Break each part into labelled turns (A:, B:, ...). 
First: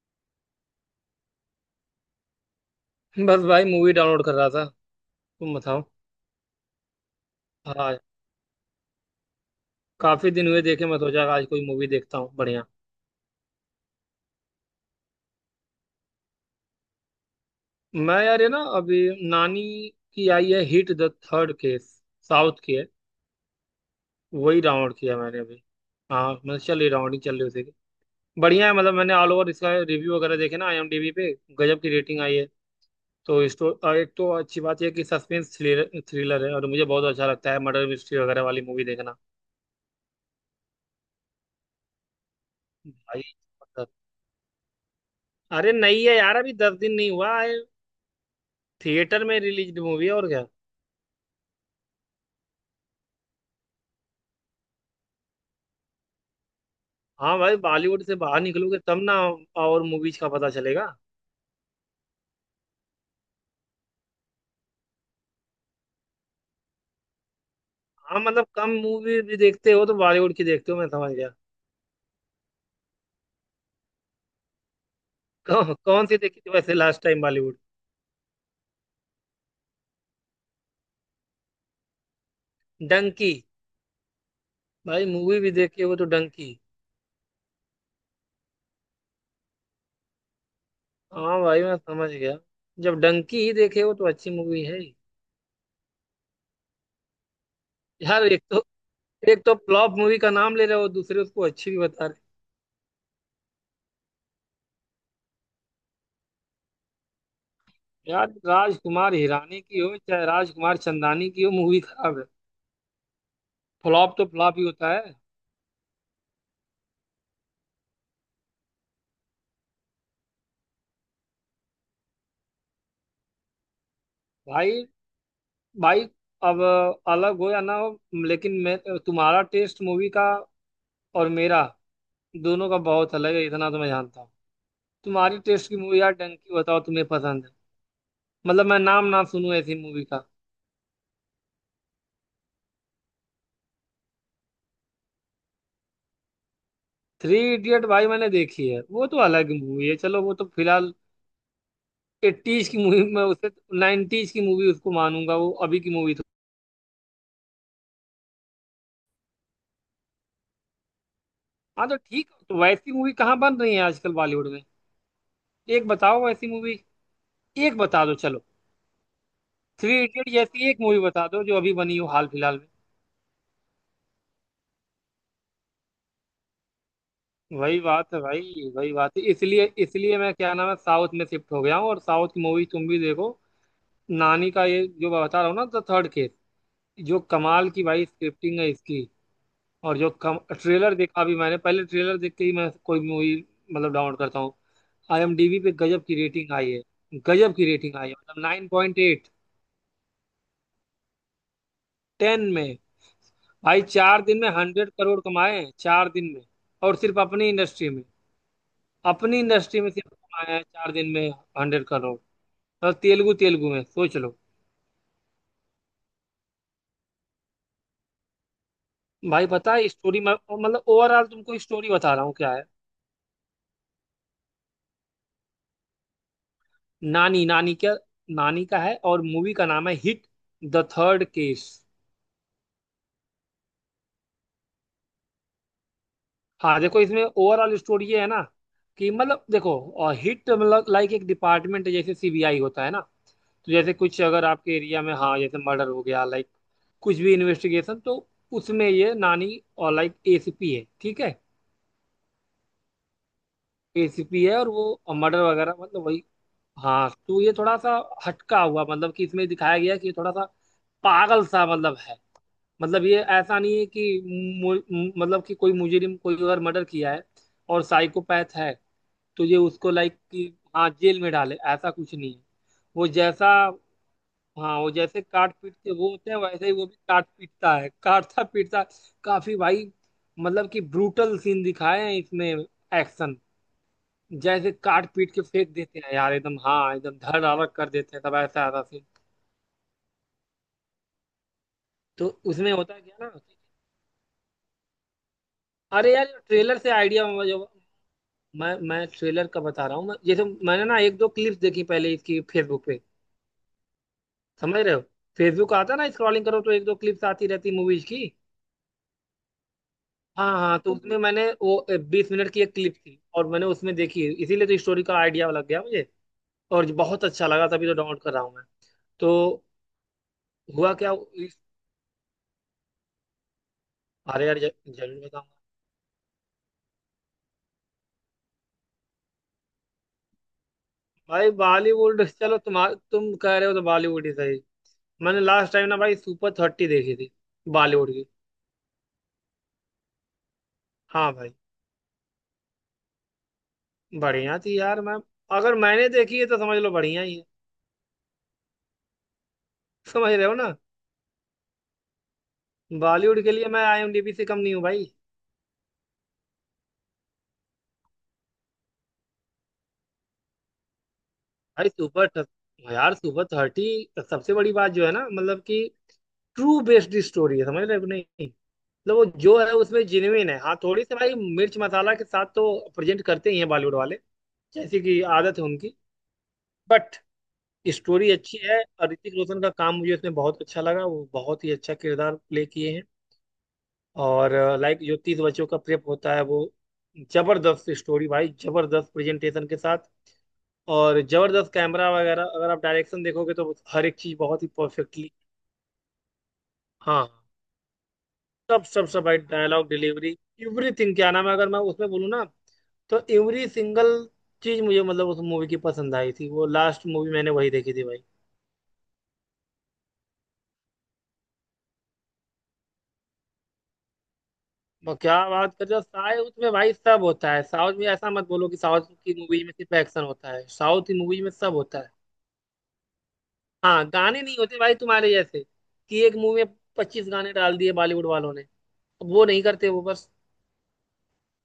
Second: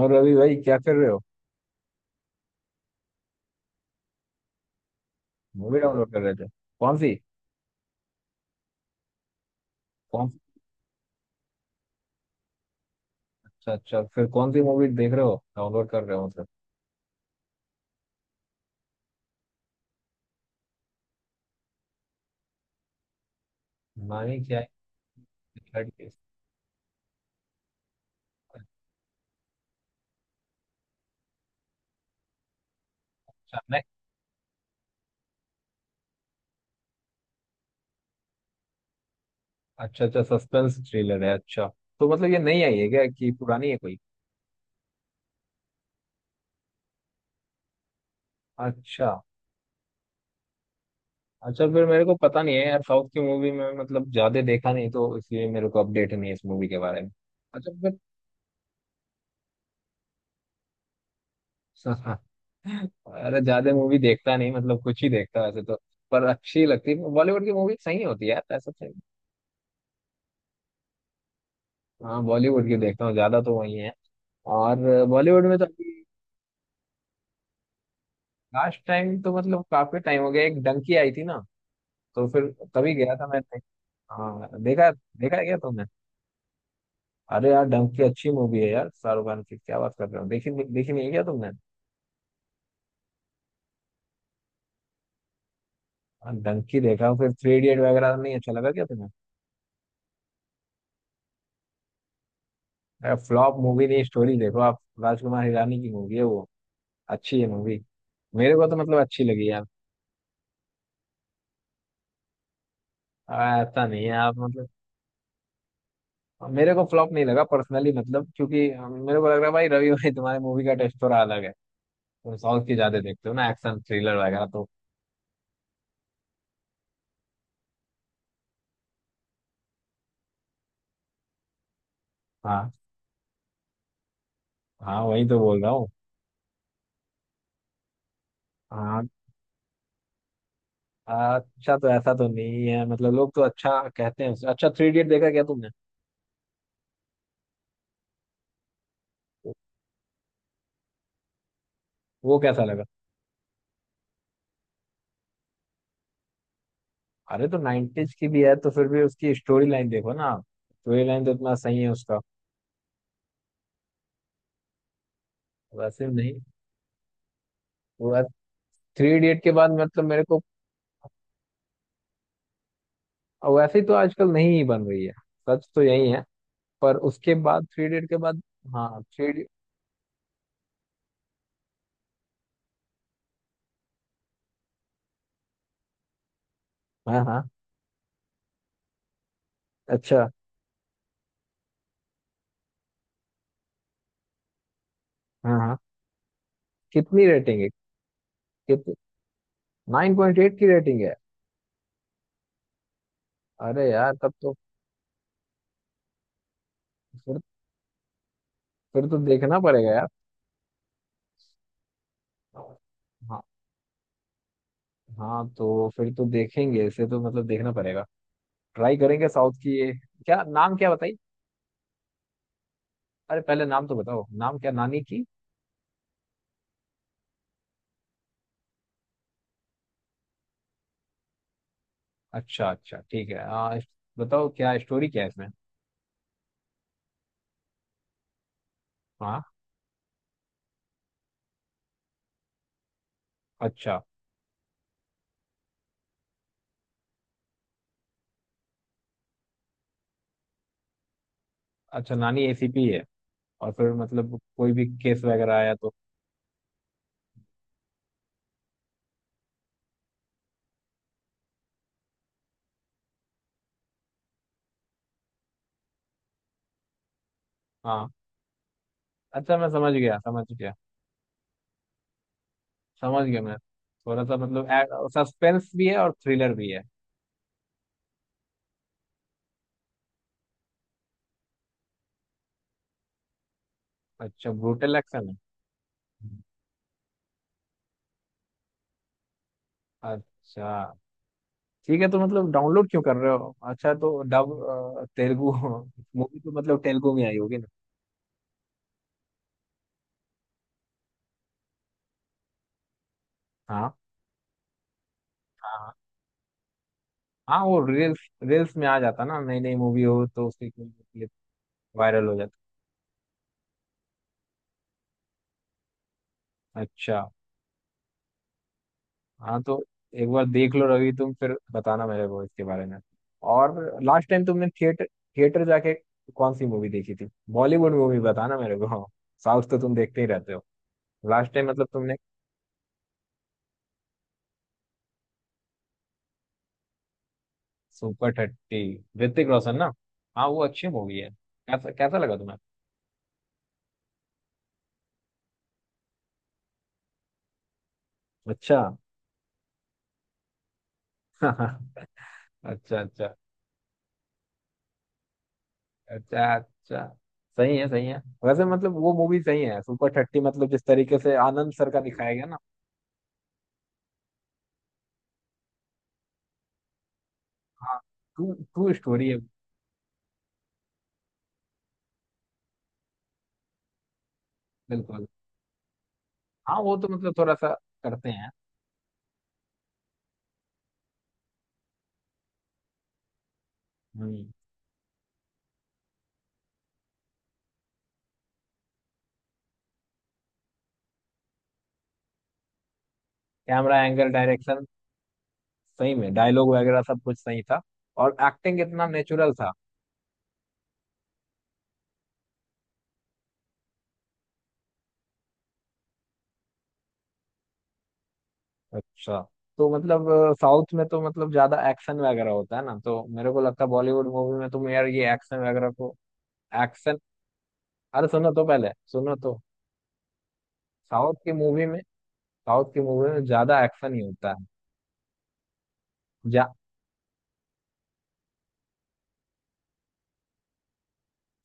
A: और रवि भाई क्या कर रहे हो?
B: बस भाई, मूवी डाउनलोड कर रहा था। तुम
A: मूवी
B: बताओ।
A: डाउनलोड कर रहे थे? कौन सी?
B: हाँ,
A: कौन
B: काफी
A: सी?
B: दिन हुए देखे, मैं सोचा आज कोई मूवी देखता हूँ। बढ़िया।
A: अच्छा अच्छा, फिर कौन सी मूवी देख रहे हो, डाउनलोड कर रहे हो मतलब?
B: मैं यार ये ना अभी नानी की आई है, hit the third case. South की है।
A: मानी क्या
B: वही
A: है?
B: डाउनलोड किया मैंने अभी।
A: लड़की?
B: हाँ मतलब चल रही, डाउनलोडिंग चल रही उसी की। बढ़िया है। मतलब मैंने ऑल ओवर इसका रिव्यू वगैरह देखे ना आईएमडीबी पे। गजब की रेटिंग आई है। तो
A: अच्छा।
B: स्टो
A: नहीं,
B: और एक तो अच्छी बात यह है कि सस्पेंस थ्रिलर थ्रिलर है, और मुझे बहुत अच्छा लगता है मर्डर मिस्ट्री वगैरह वाली मूवी देखना।
A: अच्छा अच्छा, सस्पेंस थ्रिलर है। अच्छा तो मतलब ये नई आई है क्या
B: भाई,
A: कि पुरानी है
B: मतलब-
A: कोई?
B: अरे नहीं है यार, अभी 10 दिन नहीं हुआ है।
A: अच्छा
B: थिएटर में रिलीज मूवी है, और क्या।
A: अच्छा फिर मेरे को पता नहीं है यार, साउथ की मूवी में मतलब ज्यादा देखा नहीं, तो इसलिए मेरे को अपडेट नहीं है इस मूवी के बारे में।
B: हाँ भाई,
A: अच्छा फिर।
B: बॉलीवुड से बाहर निकलोगे तब ना, और मूवीज का पता चलेगा।
A: अरे ज्यादा मूवी देखता नहीं, मतलब कुछ ही देखता वैसे तो। पर अच्छी लगती है बॉलीवुड की मूवी, सही
B: हाँ
A: होती है
B: मतलब
A: यार
B: कम
A: ऐसा।
B: मूवी भी देखते हो तो बॉलीवुड की देखते हो, मैं समझ गया।
A: हाँ, बॉलीवुड की देखता हूँ ज्यादा, तो वही है। और बॉलीवुड में तो
B: कौन
A: अभी
B: कौन सी देखी थी वैसे last time Bollywood?
A: Last time तो मतलब काफी टाइम हो गया, एक डंकी आई थी ना, तो फिर तभी गया था
B: डंकी?
A: मैं। हाँ देखा।
B: भाई
A: देखा
B: मूवी
A: है
B: भी
A: क्या
B: देखे
A: तुमने?
B: हो तो डंकी?
A: अरे यार डंकी अच्छी मूवी है यार, शाहरुख खान की, क्या बात कर रहे हो, देखी देखी नहीं है क्या
B: हाँ
A: तुमने?
B: भाई मैं समझ गया, जब डंकी ही देखे हो तो अच्छी मूवी है ही।
A: हाँ, डंकी देखा, फिर थ्री इडियट वगैरह
B: यार,
A: नहीं
B: एक
A: अच्छा
B: तो,
A: लगा क्या तुम्हें?
B: एक तो फ्लॉप मूवी का नाम ले रहे हो, दूसरे उसको अच्छी भी बता रहे
A: अरे फ्लॉप मूवी नहीं, स्टोरी देखो आप। राजकुमार हिरानी की मूवी है वो, अच्छी है मूवी।
B: हो। यार
A: मेरे को तो मतलब
B: राजकुमार
A: अच्छी लगी
B: हिरानी
A: यार।
B: की हो चाहे राजकुमार चंदानी की हो, मूवी खराब है।
A: ऐसा नहीं है
B: फ्लॉप तो
A: आप
B: फ्लॉप ही
A: मतलब।
B: होता है।
A: मेरे को फ्लॉप नहीं लगा पर्सनली, मतलब क्योंकि मेरे को लग रहा है भाई, रवि भाई तुम्हारे मूवी का टेस्ट थोड़ा अलग है। तुम साउथ की ज्यादा देखते हो ना, एक्शन थ्रिलर वगैरह तो।
B: भाई, भाई, अब, अलग हो या ना हो, लेकिन मैं, तुम्हारा टेस्ट मूवी का और मेरा, दोनों
A: हाँ।
B: का बहुत अलग है, इतना तो मैं जानता हूँ।
A: हाँ वही तो
B: तुम्हारी
A: बोल
B: टेस्ट
A: रहा
B: की
A: हूँ।
B: मूवी यार डंकी, बताओ तुम्हें पसंद है। मतलब मैं नाम
A: हाँ।
B: ना सुनूं ऐसी मूवी का।
A: अच्छा तो ऐसा तो नहीं है मतलब, लोग तो अच्छा कहते हैं उसे। अच्छा, थ्री इडियट देखा क्या तुमने?
B: थ्री इडियट, भाई मैंने देखी है, वो तो अलग मूवी है, चलो वो तो फिलहाल
A: वो कैसा
B: एट्टीज की
A: लगा?
B: मूवी में उसे, नाइनटीज की मूवी उसको मानूंगा, वो अभी की मूवी तो।
A: अरे तो 90s की भी है तो फिर भी उसकी स्टोरी लाइन देखो ना आप, स्टोरी लाइन तो इतना सही
B: हाँ
A: है
B: तो
A: उसका।
B: ठीक, तो वैसी मूवी कहाँ बन रही है आजकल बॉलीवुड में? एक
A: वैसे भी
B: बताओ
A: नहीं।
B: वैसी मूवी। एक बता दो
A: वो
B: चलो।
A: थ्री इडियट के बाद
B: थ्री
A: मतलब मेरे
B: इडियट
A: को,
B: जैसी एक मूवी बता दो जो अभी बनी हो हाल फिलहाल में।
A: वैसे ही तो आजकल नहीं ही बन रही है। सच तो यही है। पर उसके बाद,
B: वही
A: थ्री इडियट
B: बात
A: के
B: है
A: बाद।
B: भाई, वही
A: हाँ
B: बात है,
A: थ्री इडियट।
B: इसलिए इसलिए मैं क्या नाम है साउथ में शिफ्ट हो गया हूँ, और साउथ की मूवी तुम भी देखो। नानी का ये जो मैं बता रहा हूँ ना द थर्ड केस, जो
A: हाँ हाँ।
B: कमाल की भाई स्क्रिप्टिंग है इसकी। और जो
A: अच्छा।
B: कम ट्रेलर देखा अभी मैंने, पहले ट्रेलर देख के ही मैं कोई मूवी मतलब डाउनलोड करता हूँ।
A: हाँ
B: आईएमडीबी पे
A: हाँ।
B: गजब की रेटिंग आई है,
A: कितनी
B: गजब
A: रेटिंग
B: की
A: है?
B: रेटिंग आई है। मतलब नाइन
A: कितनी?
B: Point eight
A: nine point eight की रेटिंग है?
B: 10 में। भाई
A: अरे यार
B: चार
A: तब
B: दिन में
A: तो।
B: 100 करोड़ कमाए हैं, 4 दिन में, और सिर्फ
A: फिर
B: अपनी इंडस्ट्री में।
A: तो
B: अपनी
A: देखना
B: इंडस्ट्री में
A: पड़ेगा यार।
B: सिर्फ कमाए हैं 4 दिन में हंड्रेड करोड़। और तेलुगु,
A: हाँ।
B: तेलुगु में सोच लो।
A: हाँ तो फिर तो देखेंगे इसे, तो मतलब देखना पड़ेगा। ट्राई करेंगे
B: भाई
A: साउथ
B: पता
A: की
B: है
A: ये।
B: स्टोरी में
A: क्या नाम,
B: मतलब
A: क्या बताई?
B: ओवरऑल तुमको स्टोरी बता रहा हूँ क्या है।
A: अरे पहले नाम तो बताओ, नाम क्या नानी की?
B: नानी नानी क्या, नानी का है, और मूवी का नाम है हिट द थर्ड केस।
A: अच्छा अच्छा, ठीक है। बताओ क्या स्टोरी क्या है इसमें?
B: हाँ देखो, इसमें ओवरऑल स्टोरी ये है ना, कि
A: हाँ।
B: मतलब देखो, और हिट मतलब लाइक एक डिपार्टमेंट है जैसे सीबीआई होता है ना। तो जैसे
A: अच्छा
B: कुछ अगर आपके एरिया में, हाँ, जैसे मर्डर हो गया लाइक, कुछ भी इन्वेस्टिगेशन, तो उसमें ये नानी और लाइक एसीपी है, ठीक है।
A: अच्छा, नानी एसीपी है, और फिर मतलब
B: एसीपी है और
A: कोई भी
B: वो
A: केस
B: मर्डर
A: वगैरह आया
B: वगैरह
A: तो।
B: मतलब वही। हाँ तो ये थोड़ा सा हटका हुआ, मतलब कि इसमें दिखाया गया कि ये थोड़ा सा पागल सा मतलब है। मतलब ये ऐसा नहीं है कि मु- मु- मतलब कि कोई मुजरिम, कोई अगर मर्डर किया है और
A: हाँ
B: साइकोपैथ है, तो
A: अच्छा,
B: ये
A: मैं
B: उसको
A: समझ
B: लाइक
A: गया, समझ
B: कि
A: गया।
B: हाँ जेल में डाले, ऐसा कुछ नहीं है। वो
A: समझ गया
B: जैसा,
A: मैं, थोड़ा सा
B: हाँ, वो
A: मतलब
B: जैसे काट
A: सस्पेंस
B: पीट
A: भी
B: के
A: है
B: वो
A: और
B: होते हैं,
A: थ्रिलर
B: वैसे
A: भी
B: ही
A: है।
B: वो भी काट पीटता है, काटता पीटता। काफी भाई, मतलब कि ब्रूटल सीन दिखाए हैं इसमें, एक्शन।
A: अच्छा,
B: जैसे
A: ब्रूटल
B: काट
A: एक्शन
B: पीट के फेंक देते हैं यार
A: है।
B: एकदम, हाँ एकदम धड़ धाड़ कर देते हैं, तब ऐसा आता सीन।
A: अच्छा ठीक है, तो
B: तो
A: मतलब
B: उसमें
A: डाउनलोड
B: होता
A: क्यों कर
B: क्या ना,
A: रहे हो? अच्छा तो डब तेलुगु
B: अरे यार
A: मूवी तो
B: ट्रेलर
A: मतलब
B: से
A: तेलुगु
B: आइडिया
A: में आई होगी
B: जो,
A: ना?
B: मैं ट्रेलर का बता रहा हूँ। जैसे मैंने ना एक दो क्लिप्स देखी पहले इसकी फेसबुक पे,
A: हाँ
B: समझ रहे हो। फेसबुक
A: हाँ।
B: आता ना, स्क्रॉलिंग करो तो एक दो क्लिप्स आती
A: हाँ
B: रहती
A: वो
B: मूवीज की।
A: रील्स रील्स में आ जाता ना नई नई मूवी हो तो
B: हाँ
A: उसके,
B: हाँ, तो उसमें मैंने, वो
A: वायरल
B: बीस
A: हो
B: मिनट
A: जाता।
B: की एक क्लिप थी, और मैंने उसमें देखी, इसीलिए तो स्टोरी का आइडिया लग गया मुझे, और
A: अच्छा।
B: बहुत अच्छा लगा, तभी तो डाउनलोड कर रहा हूँ मैं।
A: हाँ
B: तो
A: तो एक बार देख लो
B: हुआ
A: रवि
B: क्या
A: तुम, फिर
B: इस-
A: बताना मेरे को इसके बारे में। और लास्ट टाइम
B: अरे यार
A: तुमने थिएटर
B: जरूर बताऊंगा।
A: थिएटर जाके कौन सी मूवी देखी थी? बॉलीवुड मूवी बताना मेरे को, साउथ तो तुम देखते ही रहते हो।
B: भाई
A: लास्ट टाइम मतलब तुमने,
B: बॉलीवुड चलो, तुम कह रहे हो तो बॉलीवुड ही सही। मैंने लास्ट टाइम ना भाई सुपर 30 देखी थी, बॉलीवुड की।
A: सुपर थर्टी, ऋतिक रोशन ना? हाँ वो अच्छी मूवी है।
B: हाँ भाई,
A: कैसा कैसा लगा तुम्हें?
B: बढ़िया थी यार। मैम, अगर मैंने देखी है तो समझ लो बढ़िया ही है।
A: अच्छा।
B: समझ रहे हो ना,
A: अच्छा अच्छा।
B: बॉलीवुड के लिए मैं आईएमडीबी से कम नहीं हूँ भाई।
A: अच्छा अच्छा। सही है, सही है। वैसे मतलब वो मूवी सही है सुपर थर्टी, मतलब जिस तरीके से आनंद
B: भाई
A: सर का
B: सुपर
A: दिखाया गया ना।
B: यार सुपर 30, सबसे बड़ी बात जो है ना, मतलब कि ट्रू बेस्ड स्टोरी है, समझ रहे
A: हाँ।
B: हो कि नहीं।
A: ट्रू
B: मतलब
A: ट्रू
B: वो
A: स्टोरी है।
B: जो है उसमें जेन्युइन है। हाँ थोड़ी सी भाई मिर्च मसाला के साथ तो प्रेजेंट करते ही हैं बॉलीवुड वाले, जैसे कि
A: बिल्कुल।
B: आदत है उनकी।
A: हाँ वो तो
B: बट
A: मतलब थोड़ा सा करते
B: स्टोरी
A: हैं।
B: अच्छी है, और ऋतिक रोशन का काम मुझे इसमें बहुत अच्छा लगा, वो बहुत ही अच्छा किरदार प्ले किए हैं।
A: हम्म।
B: और लाइक जो 30 बच्चों का प्रेप होता है वो, जबरदस्त स्टोरी भाई, जबरदस्त प्रेजेंटेशन के साथ। और जबरदस्त कैमरा वगैरह, अगर आप डायरेक्शन देखोगे तो
A: कैमरा
B: हर एक
A: एंगल,
B: चीज बहुत ही
A: डायरेक्शन,
B: परफेक्टली।
A: सही में डायलॉग वगैरह सब
B: हाँ,
A: कुछ सही था। और एक्टिंग
B: सब
A: इतना
B: सब सब भाई,
A: नेचुरल था।
B: डायलॉग डिलीवरी, एवरीथिंग क्या नाम है, अगर मैं उसमें बोलूँ ना, तो एवरी सिंगल चीज मुझे मतलब उस मूवी की पसंद आई थी, वो लास्ट मूवी मैंने वही देखी थी भाई।
A: अच्छा। तो मतलब साउथ में तो मतलब ज्यादा एक्शन वगैरह होता है ना, तो मेरे को लगता है बॉलीवुड मूवी में तुम यार
B: और
A: ये
B: क्या
A: एक्शन
B: बात कर
A: वगैरह
B: रहे हो,
A: को।
B: साउथ में भाई
A: एक्शन।
B: सब होता है, साउथ में
A: अरे
B: ऐसा मत
A: सुनो तो,
B: बोलो कि
A: पहले
B: साउथ की
A: सुनो तो।
B: मूवी में सिर्फ एक्शन होता है, साउथ की
A: साउथ
B: मूवी में
A: की
B: सब
A: मूवी
B: होता
A: में
B: है।
A: साउथ की मूवी में ज्यादा
B: हाँ,
A: एक्शन ही
B: गाने
A: होता
B: नहीं
A: है।
B: होते भाई तुम्हारे जैसे कि एक मूवी
A: जा।
B: में 25 गाने डाल दिए बॉलीवुड वालों ने, अब वो नहीं करते वो बस।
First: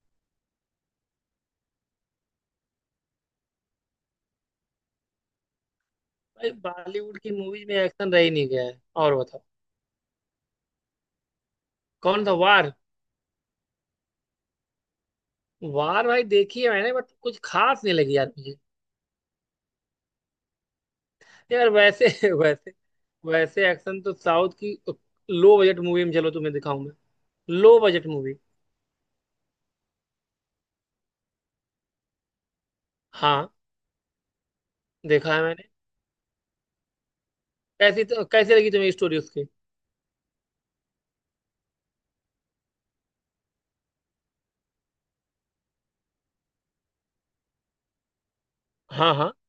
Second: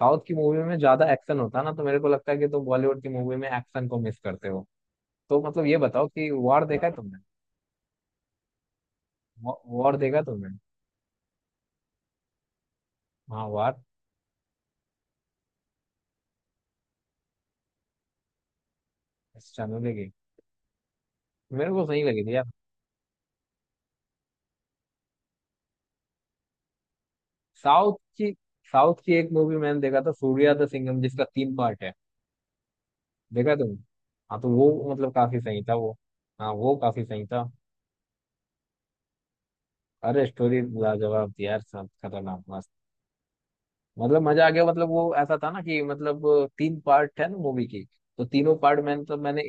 A: साउथ की मूवी में ज्यादा एक्शन होता है ना, तो मेरे को लगता है कि तुम बॉलीवुड की मूवी में एक्शन को मिस करते हो। तो मतलब ये बताओ कि
B: भाई
A: वॉर देखा है तुमने?
B: बॉलीवुड की मूवी में एक्शन रह ही नहीं गया है, और बताओ
A: वॉर देखा तुमने?
B: कौन था वार?
A: हाँ वार।
B: वार भाई देखी है मैंने, बट कुछ खास नहीं लगी यार मुझे।
A: चैनल की।
B: यार
A: मेरे को सही लगी
B: वैसे
A: थी यार।
B: वैसे वैसे एक्शन तो साउथ की लो बजट मूवी में, चलो तुम्हें दिखाऊं मैं लो
A: साउथ
B: बजट
A: की
B: मूवी।
A: साउथ की एक मूवी मैंने देखा था सूर्या द सिंघम, जिसका तीन पार्ट है।
B: हाँ
A: देखा तुमने? हाँ तो वो मतलब
B: देखा
A: काफी
B: है
A: सही
B: मैंने।
A: था वो। हाँ वो काफी सही था।
B: कैसी तो कैसी लगी तुम्हें स्टोरी उसकी?
A: अरे स्टोरी लाजवाब थी यार, सब खतरनाक मस्त। मतलब मजा आ गया, मतलब वो ऐसा था ना कि मतलब, तीन पार्ट है ना मूवी की, तो तीनों पार्ट
B: हाँ हाँ।
A: मैंने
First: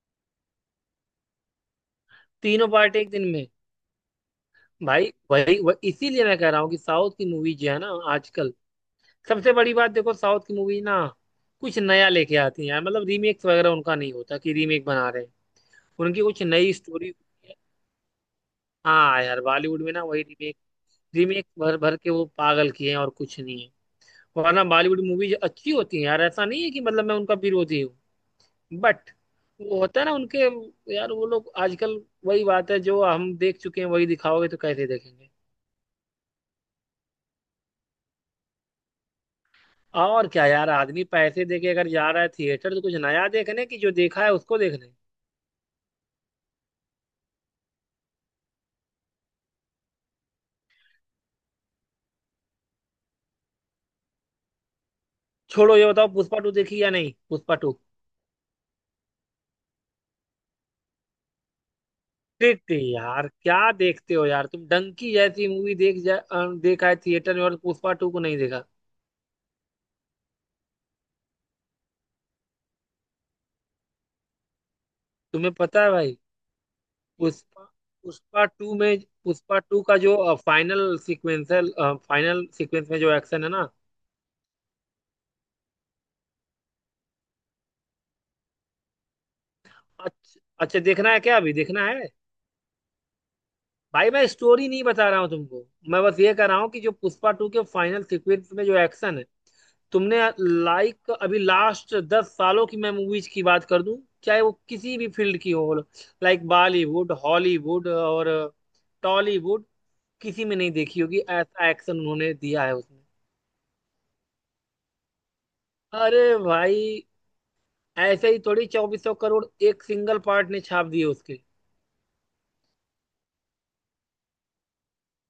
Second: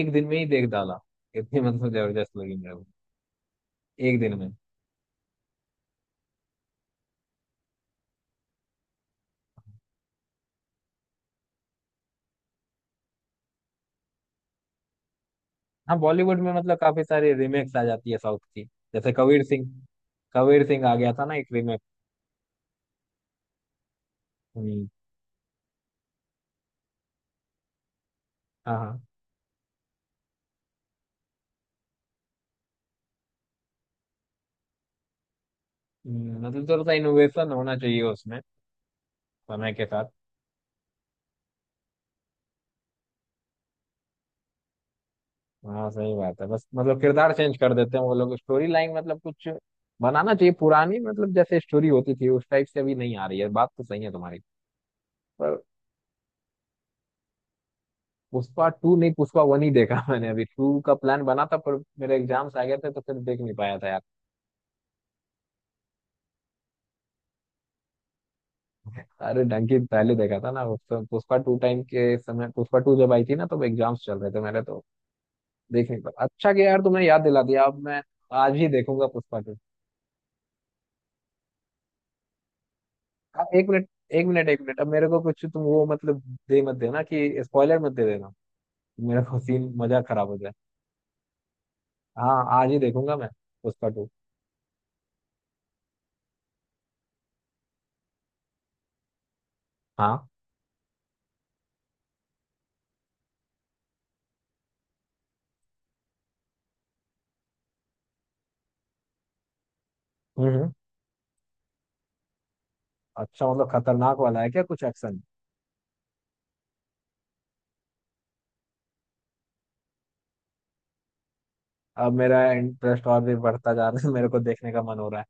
A: एक दिन में ही देख डाला, इतनी मतलब जबरदस्त लगी
B: तीनों
A: मेरे को।
B: पार्ट एक दिन में?
A: एक दिन में।
B: भाई वही वह, इसीलिए मैं कह रहा हूँ कि साउथ की मूवी जो है ना आजकल, सबसे बड़ी बात देखो साउथ की मूवी ना कुछ नया लेके आती है यार, मतलब रीमेक्स वगैरह उनका नहीं होता कि रीमेक बना रहे हैं,
A: हाँ
B: उनकी
A: बॉलीवुड
B: कुछ
A: में
B: नई
A: मतलब काफी
B: स्टोरी
A: सारी
B: होती है।
A: रीमेक्स आ जाती है साउथ की। जैसे
B: हाँ यार
A: कबीर सिंह,
B: बॉलीवुड में ना वही रीमेक,
A: आ गया था ना
B: रीमेक
A: एक
B: भर
A: रीमेक।
B: भर के वो पागल किए हैं, और कुछ नहीं है। वरना
A: हम्म।
B: बॉलीवुड मूवी अच्छी होती है यार, ऐसा नहीं है कि मतलब मैं उनका विरोधी हूँ।
A: हाँ हाँ।
B: बट वो होता है ना उनके, यार वो लोग आजकल, वही बात है जो हम देख चुके हैं, वही दिखाओगे तो कैसे देखेंगे।
A: मतलब थोड़ा सा इनोवेशन होना चाहिए उसमें, समय के साथ।
B: और क्या यार, आदमी पैसे दे के अगर जा रहा है थिएटर तो कुछ नया देखने की, जो देखा है उसको देखने।
A: हाँ सही बात है, बस मतलब किरदार चेंज कर देते हैं वो लोग, स्टोरी लाइन मतलब कुछ बनाना चाहिए। पुरानी मतलब जैसे स्टोरी होती थी उस टाइप से अभी नहीं आ रही है, बात तो सही है तुम्हारी। पर
B: छोड़ो ये बताओ पुष्पा टू देखी या नहीं, पुष्पा टू।
A: पुष्पा टू नहीं, पुष्पा वन ही देखा मैंने, अभी टू का प्लान बना था पर मेरे एग्जाम्स आ
B: देखते
A: गए थे
B: ही
A: तो फिर
B: यार,
A: देख नहीं
B: क्या
A: पाया था यार।
B: देखते हो यार तुम डंकी जैसी मूवी देख जा, अ, देखा है थिएटर में और पुष्पा टू को नहीं देखा?
A: अरे डंकी पहले देखा था ना पुष्पा टू टाइम के समय, पुष्पा टू जब आई थी ना तो एग्जाम्स चल रहे थे मेरे, तो
B: तुम्हें पता है
A: देख नहीं
B: भाई,
A: पाया। अच्छा कि यार तुमने याद दिला दिया,
B: पुष्पा
A: अब मैं
B: पुष्पा
A: आज ही
B: टू में,
A: देखूंगा पुष्पा टू।
B: पुष्पा टू का जो फाइनल सीक्वेंस में जो
A: हाँ,
B: एक्शन है
A: एक
B: ना।
A: मिनट, एक मिनट एक मिनट, अब मेरे को कुछ तुम वो मतलब दे मत देना कि स्पॉइलर मत दे देना, मेरा को सीन मजा खराब हो
B: अच्छा
A: जाए।
B: अच्छा, देखना है क्या, अभी देखना है?
A: हाँ आज ही देखूंगा मैं, पुष्पा टू।
B: भाई मैं स्टोरी नहीं बता रहा हूँ तुमको, मैं बस ये कह रहा हूँ कि जो पुष्पा टू के फाइनल सीक्वेंस में जो एक्शन है तुमने,
A: हाँ।
B: लाइक अभी लास्ट 10 सालों की मैं मूवीज की बात कर दूं, चाहे वो किसी भी फील्ड की हो, लाइक बॉलीवुड, हॉलीवुड और टॉलीवुड, किसी
A: हम्म
B: में
A: हम्म।
B: नहीं देखी होगी ऐसा एक्शन उन्होंने दिया है उसमें।
A: अच्छा मतलब खतरनाक वाला है क्या कुछ एक्शन?
B: अरे भाई, ऐसे ही थोड़ी 2400 करोड़ एक सिंगल पार्ट ने छाप दिए उसके।
A: अब मेरा इंटरेस्ट और भी बढ़ता जा रहा है, मेरे को देखने का मन हो रहा है।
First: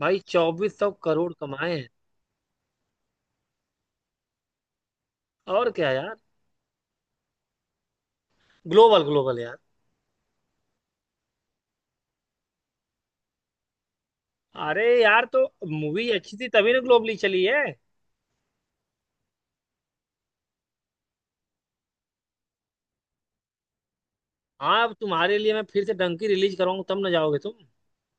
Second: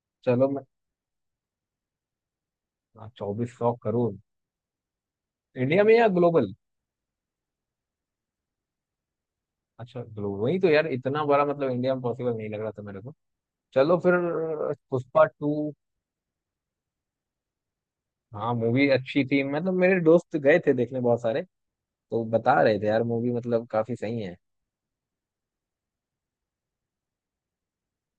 B: भाई
A: चलो मैं।
B: 2400 करोड़ कमाए हैं,
A: हाँ, चौबीस सौ करोड़।
B: और
A: इंडिया
B: क्या
A: में या
B: यार।
A: ग्लोबल?
B: ग्लोबल, ग्लोबल यार।
A: अच्छा ग्लो, वही तो यार इतना बड़ा मतलब इंडिया में पॉसिबल नहीं लग रहा था मेरे को। चलो फिर,
B: अरे यार
A: पुष्पा
B: तो
A: टू।
B: मूवी अच्छी थी तभी ना ग्लोबली चली है।
A: हाँ मूवी अच्छी थी मतलब, मेरे दोस्त गए थे देखने बहुत सारे, तो बता रहे थे यार मूवी मतलब काफी सही है।
B: हाँ अब तुम्हारे लिए मैं फिर से डंकी रिलीज कराऊंगा तब ना जाओगे तुम।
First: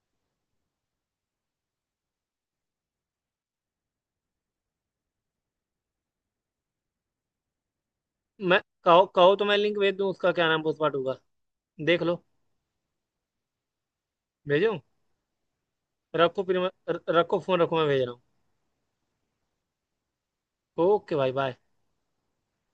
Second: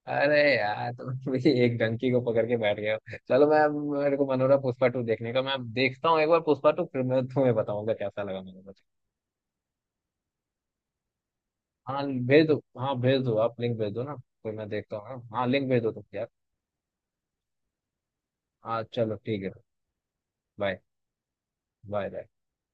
A: अरे यार तुम भी एक डंकी को पकड़ के बैठ गए हो। चलो मैं, अब मेरे को मन हो रहा है पुष्पा टू देखने का, मैं अब देखता हूँ एक बार पुष्पा टू, फिर मैं तुम्हें बताऊंगा कैसा लगा
B: मैं,
A: मेरे को।
B: कहो, कहो तो मैं लिंक भेज दूं, उसका क्या नाम, पुष्पा टू का? देख
A: हाँ
B: लो।
A: भेज दो, हाँ भेज दो आप, लिंक भेज दो ना, फिर मैं
B: भेजूं?
A: देखता हूँ। हाँ लिंक भेज दो तुम यार।
B: रखो, फिर मैं रखो फोन रखो, मैं भेज रहा हूँ।
A: हाँ चलो ठीक है। बाय।
B: ओके भाई, बाय।
A: Bye bye.